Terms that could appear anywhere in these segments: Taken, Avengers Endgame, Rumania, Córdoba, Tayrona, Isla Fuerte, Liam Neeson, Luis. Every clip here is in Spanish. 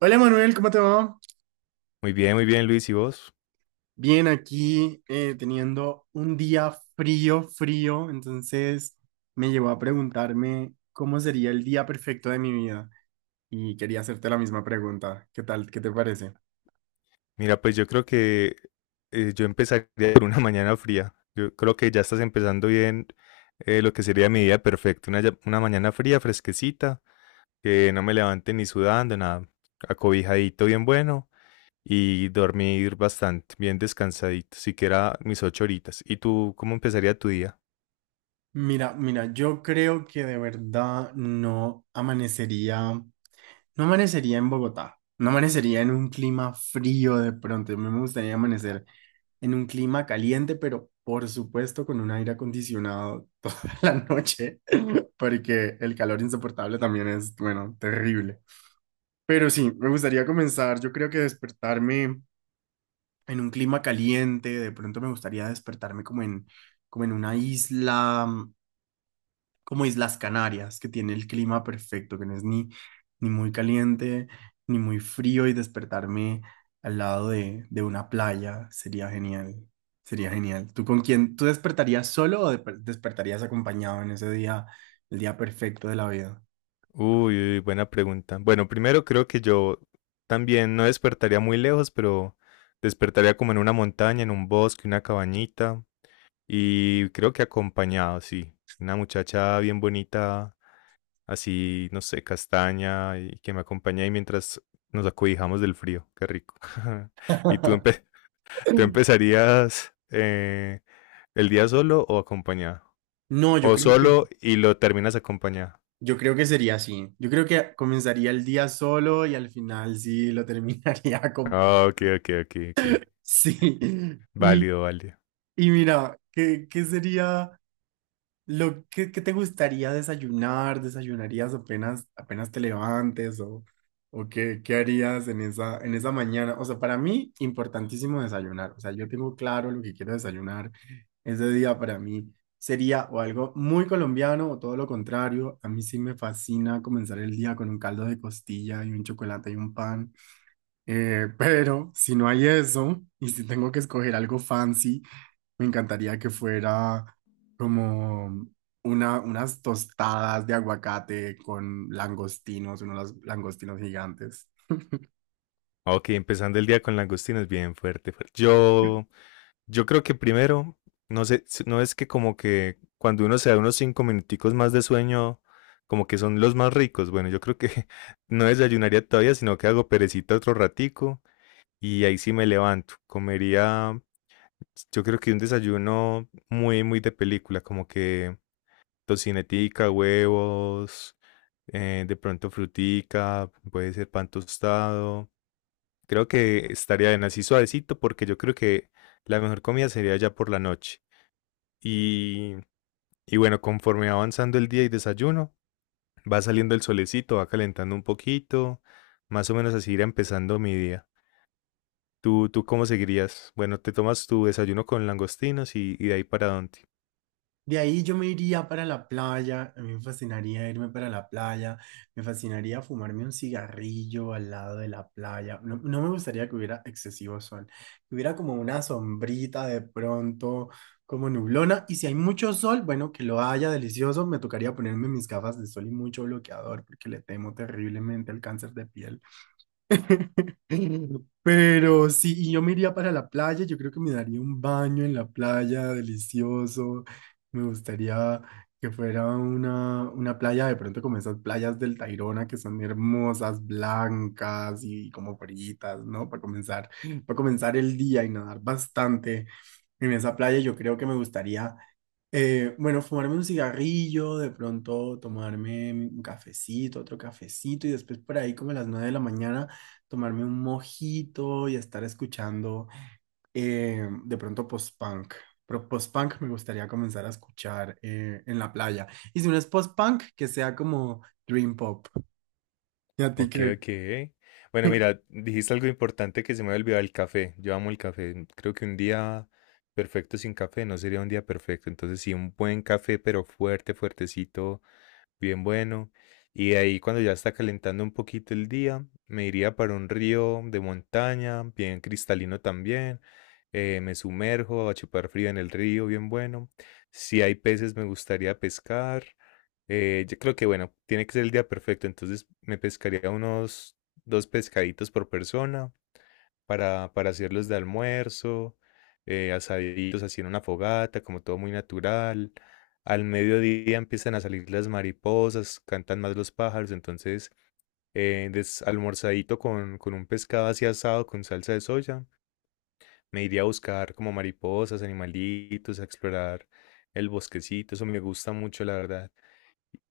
Hola Manuel, ¿cómo te va? Muy bien, Luis. ¿Y vos? Bien, aquí teniendo un día frío, frío, entonces me llevó a preguntarme cómo sería el día perfecto de mi vida y quería hacerte la misma pregunta. ¿Qué tal? ¿Qué te parece? Mira, pues yo creo que yo empezaría por una mañana fría. Yo creo que ya estás empezando bien lo que sería mi día perfecto. Una, una mañana fría, fresquecita, que no me levante ni sudando, nada. Acobijadito, bien bueno. Y dormir bastante, bien descansadito, siquiera mis 8 horitas. ¿Y tú cómo empezaría tu día? Mira, mira, yo creo que de verdad no amanecería, no amanecería en Bogotá, no amanecería en un clima frío de pronto, a mí me gustaría amanecer en un clima caliente, pero por supuesto con un aire acondicionado toda la noche porque el calor insoportable también es, bueno, terrible. Pero sí, me gustaría comenzar, yo creo que despertarme en un clima caliente, de pronto me gustaría despertarme como en una isla, como Islas Canarias, que tiene el clima perfecto, que no es ni muy caliente, ni muy frío, y despertarme al lado de una playa, sería genial, sería genial. ¿Tú con quién? ¿Tú despertarías solo o despertarías acompañado en ese día, el día perfecto de la vida? Uy, uy, buena pregunta. Bueno, primero creo que yo también no despertaría muy lejos, pero despertaría como en una montaña, en un bosque, una cabañita. Y creo que acompañado, sí. Una muchacha bien bonita, así, no sé, castaña, y que me acompañe ahí mientras nos acobijamos del frío. Qué rico. ¿Y tú, empe- tú empezarías el día solo o acompañado? No, O solo y lo terminas acompañado. yo creo que sería así. Yo creo que comenzaría el día solo y al final sí lo terminaría con paz. Ah, ok, ok, ok, ok. Sí. Y, Válido, válido. y mira, ¿qué sería? ¿Qué te gustaría desayunarías apenas te levantes o qué harías en en esa mañana. O sea, para mí, importantísimo desayunar. O sea, yo tengo claro lo que quiero desayunar. Ese día para mí sería o algo muy colombiano o todo lo contrario. A mí sí me fascina comenzar el día con un caldo de costilla y un chocolate y un pan. Pero si no hay eso y si tengo que escoger algo fancy. Me encantaría que fuera como unas tostadas de aguacate con langostinos, unos langostinos gigantes. Ok, empezando el día con langostinos, bien fuerte, fuerte. Yo creo que primero, no sé, no es que como que cuando uno se da unos 5 minuticos más de sueño, como que son los más ricos. Bueno, yo creo que no desayunaría todavía, sino que hago perecita otro ratico y ahí sí me levanto. Comería, yo creo que un desayuno muy, muy de película, como que tocinetica, huevos, de pronto frutica, puede ser pan tostado. Creo que estaría bien así suavecito porque yo creo que la mejor comida sería ya por la noche. Y, y bueno, conforme va avanzando el día y desayuno, va saliendo el solecito, va calentando un poquito, más o menos así irá empezando mi día. ¿Tú cómo seguirías? Bueno, te tomas tu desayuno con langostinos y de ahí para dónde. De ahí yo me iría para la playa, a mí me fascinaría irme para la playa, me fascinaría fumarme un cigarrillo al lado de la playa. No, no me gustaría que hubiera excesivo sol, que hubiera como una sombrita de pronto, como nublona, y si hay mucho sol, bueno, que lo haya delicioso, me tocaría ponerme mis gafas de sol y mucho bloqueador, porque le temo terriblemente al cáncer de piel. Pero sí, y yo me iría para la playa, yo creo que me daría un baño en la playa delicioso. Me gustaría que fuera una playa de pronto como esas playas del Tayrona que son hermosas, blancas y como fritas, ¿no? Para comenzar el día y nadar bastante en esa playa, yo creo que me gustaría bueno, fumarme un cigarrillo, de pronto tomarme un cafecito, otro cafecito y después por ahí como a las 9 de la mañana tomarme un mojito y estar escuchando de pronto post-punk. Pero post-punk me gustaría comenzar a escuchar en la playa. Y si no es post-punk, que sea como dream pop. ¿Y a ti Ok, qué? ok. Bueno, mira, dijiste algo importante que se me había olvidado, el café. Yo amo el café. Creo que un día perfecto sin café no sería un día perfecto. Entonces, sí, un buen café, pero fuerte, fuertecito bien bueno. Y de ahí cuando ya está calentando un poquito el día, me iría para un río de montaña, bien cristalino también. Me sumerjo a chupar frío en el río, bien bueno. Si hay peces, me gustaría pescar. Yo creo que, bueno, tiene que ser el día perfecto, entonces me pescaría unos dos pescaditos por persona para hacerlos de almuerzo, asaditos así en una fogata, como todo muy natural. Al mediodía empiezan a salir las mariposas, cantan más los pájaros, entonces almorzadito con un pescado así asado con salsa de soya, me iría a buscar como mariposas, animalitos, a explorar el bosquecito, eso me gusta mucho, la verdad.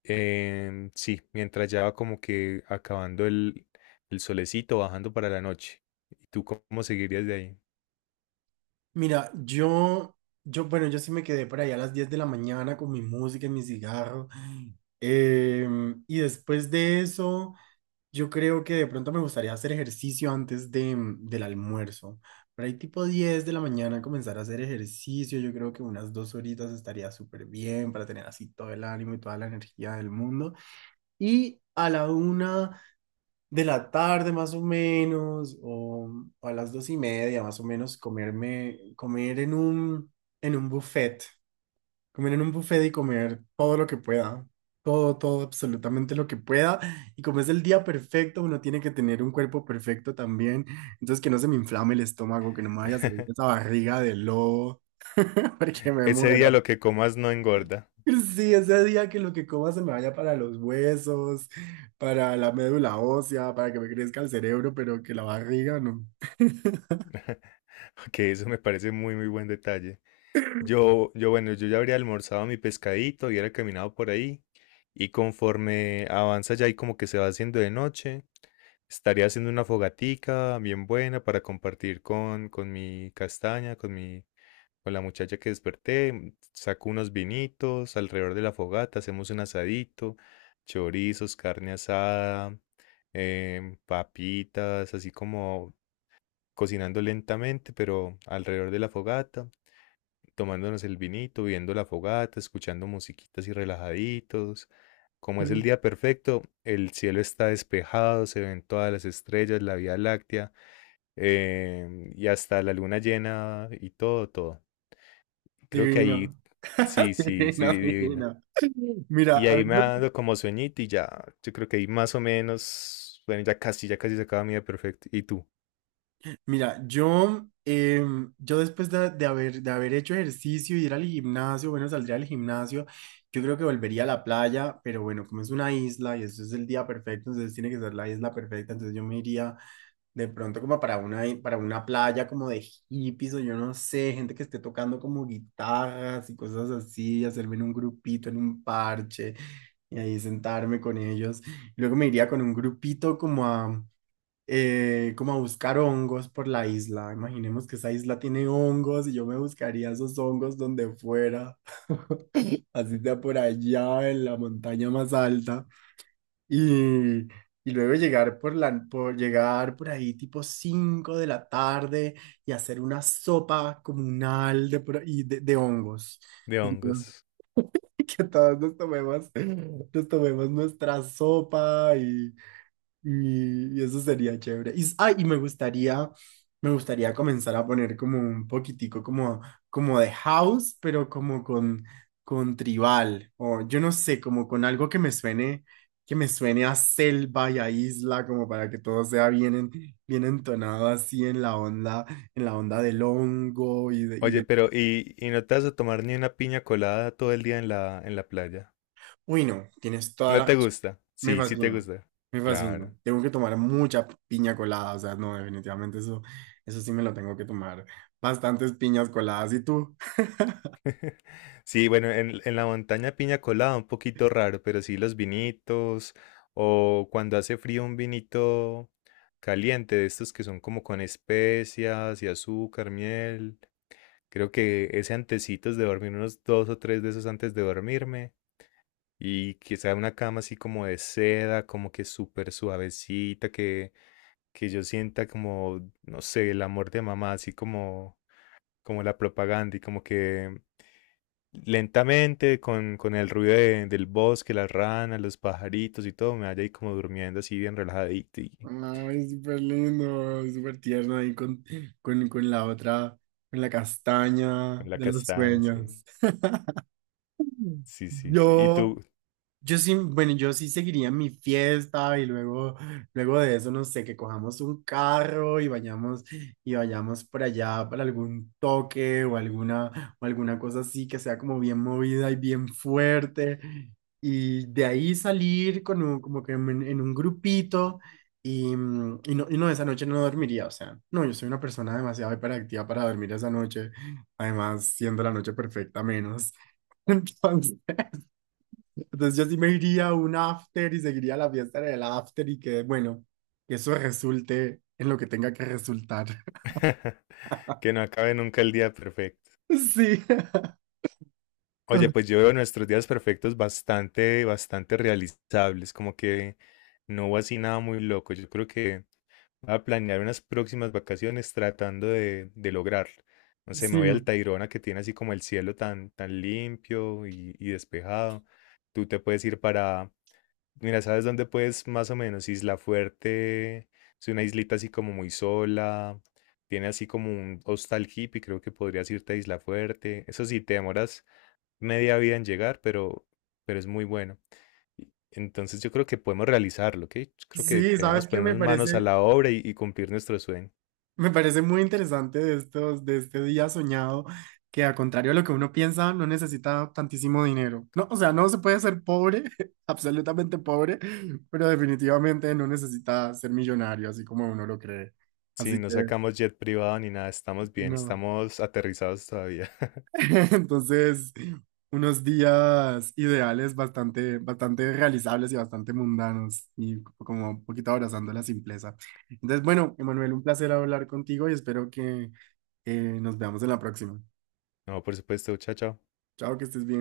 Sí, mientras ya va como que acabando el solecito, bajando para la noche. ¿Y tú cómo seguirías de ahí? Mira, bueno, yo sí me quedé por ahí a las 10 de la mañana con mi música y mi cigarro. Y después de eso... Yo creo que de pronto me gustaría hacer ejercicio antes del almuerzo. Por ahí tipo 10 de la mañana comenzar a hacer ejercicio. Yo creo que unas 2 horitas estaría súper bien para tener así todo el ánimo y toda la energía del mundo. Y a la 1 de la tarde más o menos, o a las 2 y media más o menos, comer en en un buffet. Comer en un buffet y comer todo lo que pueda. Todo, todo, absolutamente lo que pueda. Y como es el día perfecto, uno tiene que tener un cuerpo perfecto también. Entonces, que no se me inflame el estómago, que no me vaya a salir esa barriga de lobo, porque me Ese día muero. lo que comas no engorda. Sí, ese día que lo que coma se me vaya para los huesos, para la médula ósea, para que me crezca el cerebro, pero que la barriga no. Que eso me parece muy, muy buen detalle. Bueno, yo ya habría almorzado mi pescadito, hubiera caminado por ahí. Y conforme avanza ya y como que se va haciendo de noche, estaría haciendo una fogatica bien buena para compartir con mi castaña, con la muchacha que desperté. Saco unos vinitos alrededor de la fogata, hacemos un asadito, chorizos, carne asada, papitas, así como cocinando lentamente, pero alrededor de la fogata, tomándonos el vinito, viendo la fogata, escuchando musiquitas y relajaditos. Como es el día perfecto, el cielo está despejado, se ven todas las estrellas, la Vía Láctea, y hasta la luna llena y todo, todo. Creo que Divino. ahí sí, sí, sí, Divino, divina. divino. Mira, Y a ahí mí me ha dado como sueñito y ya, yo creo que ahí más o menos, bueno, ya casi se acaba mi día perfecto. ¿Y tú? Mira, yo después de haber hecho ejercicio y ir al gimnasio, bueno, saldría al gimnasio, yo creo que volvería a la playa, pero bueno, como es una isla y eso es el día perfecto, entonces tiene que ser la isla perfecta, entonces yo me iría de pronto como para para una playa como de hippies o yo no sé, gente que esté tocando como guitarras y cosas así, hacerme en un grupito, en un parche y ahí sentarme con ellos. Luego me iría con un grupito como a buscar hongos por la isla. Imaginemos que esa isla tiene hongos y yo me buscaría esos hongos donde fuera, así sea por allá en la montaña más alta. Y, y luego llegar por llegar por ahí tipo 5 de la tarde y hacer una sopa comunal de hongos. De Y hongos. que todos nos tomemos nuestra sopa y eso sería chévere. Ay, y me gustaría comenzar a poner como un poquitico como de house, pero como con tribal, o yo no sé, como con algo que me suene a selva y a isla, como para que todo sea bien, bien entonado así en la onda, del hongo y de, y Oye, de... pero ¿y no te vas a tomar ni una piña colada todo el día en la playa? Uy, no, tienes toda ¿No la te razón. gusta? Me Sí, sí te fascina, gusta. me fascina. Claro. Tengo que tomar mucha piña colada, o sea, no, definitivamente eso sí me lo tengo que tomar. Bastantes piñas coladas, ¿y tú? Sí, bueno, en la montaña piña colada un poquito raro, pero sí los vinitos o cuando hace frío un vinito caliente de estos que son como con especias y azúcar, miel. Creo que ese antecitos de dormir, unos dos o tres de esos antes de dormirme. Y quizá una cama así como de seda, como que súper suavecita, que yo sienta como, no sé, el amor de mamá, así como la propaganda y como que lentamente con el ruido del bosque, las ranas, los pajaritos y todo, me vaya ahí como durmiendo así bien relajadito y Ay, súper lindo, súper tierno ahí con la otra, con la castaña con la de los castaña, así. sueños. Sí, sí, sí. Y Yo tú, Yo sí, bueno, yo sí seguiría mi fiesta y luego de eso, no sé, que cojamos un carro y y vayamos por allá para algún toque o o alguna cosa así que sea como bien movida y bien fuerte. Y de ahí salir con como que en un grupito y no, esa noche no dormiría, o sea, no, yo soy una persona demasiado hiperactiva para dormir esa noche, además siendo la noche perfecta menos. Entonces, entonces yo sí me iría a un after y seguiría la fiesta en el after y que, bueno, que eso resulte en lo que tenga que resultar. que no acabe nunca el día perfecto. Sí, Oye, pues yo veo nuestros días perfectos bastante, bastante realizables, como que no hubo así nada muy loco. Yo creo que... Voy a planear unas próximas vacaciones tratando de lograr. No sé, me sí, voy al Tayrona que tiene así como el cielo tan, tan limpio y despejado. Tú te puedes ir para... Mira, ¿sabes dónde puedes más o menos? Isla Fuerte. Es una islita así como muy sola. Tiene así como un hostal hippie. Creo que podrías irte a Isla Fuerte. Eso sí, te demoras media vida en llegar, pero es muy bueno. Entonces yo creo que podemos realizarlo, ¿ok? Yo creo que sí, sabes teníamos que que ponernos manos a la obra y cumplir nuestro sueño. me parece muy interesante de este día soñado, que a contrario de lo que uno piensa, no necesita tantísimo dinero. No, o sea, no se puede ser pobre, absolutamente pobre, pero definitivamente no necesita ser millonario, así como uno lo cree. Sí, Así no que sacamos jet privado ni nada, estamos bien, no. estamos aterrizados todavía. Entonces, unos días ideales bastante, bastante realizables y bastante mundanos y como un poquito abrazando la simpleza. Entonces, bueno, Emanuel, un placer hablar contigo y espero que nos veamos en la próxima. No, por supuesto, chao, chao. Chao, que estés bien.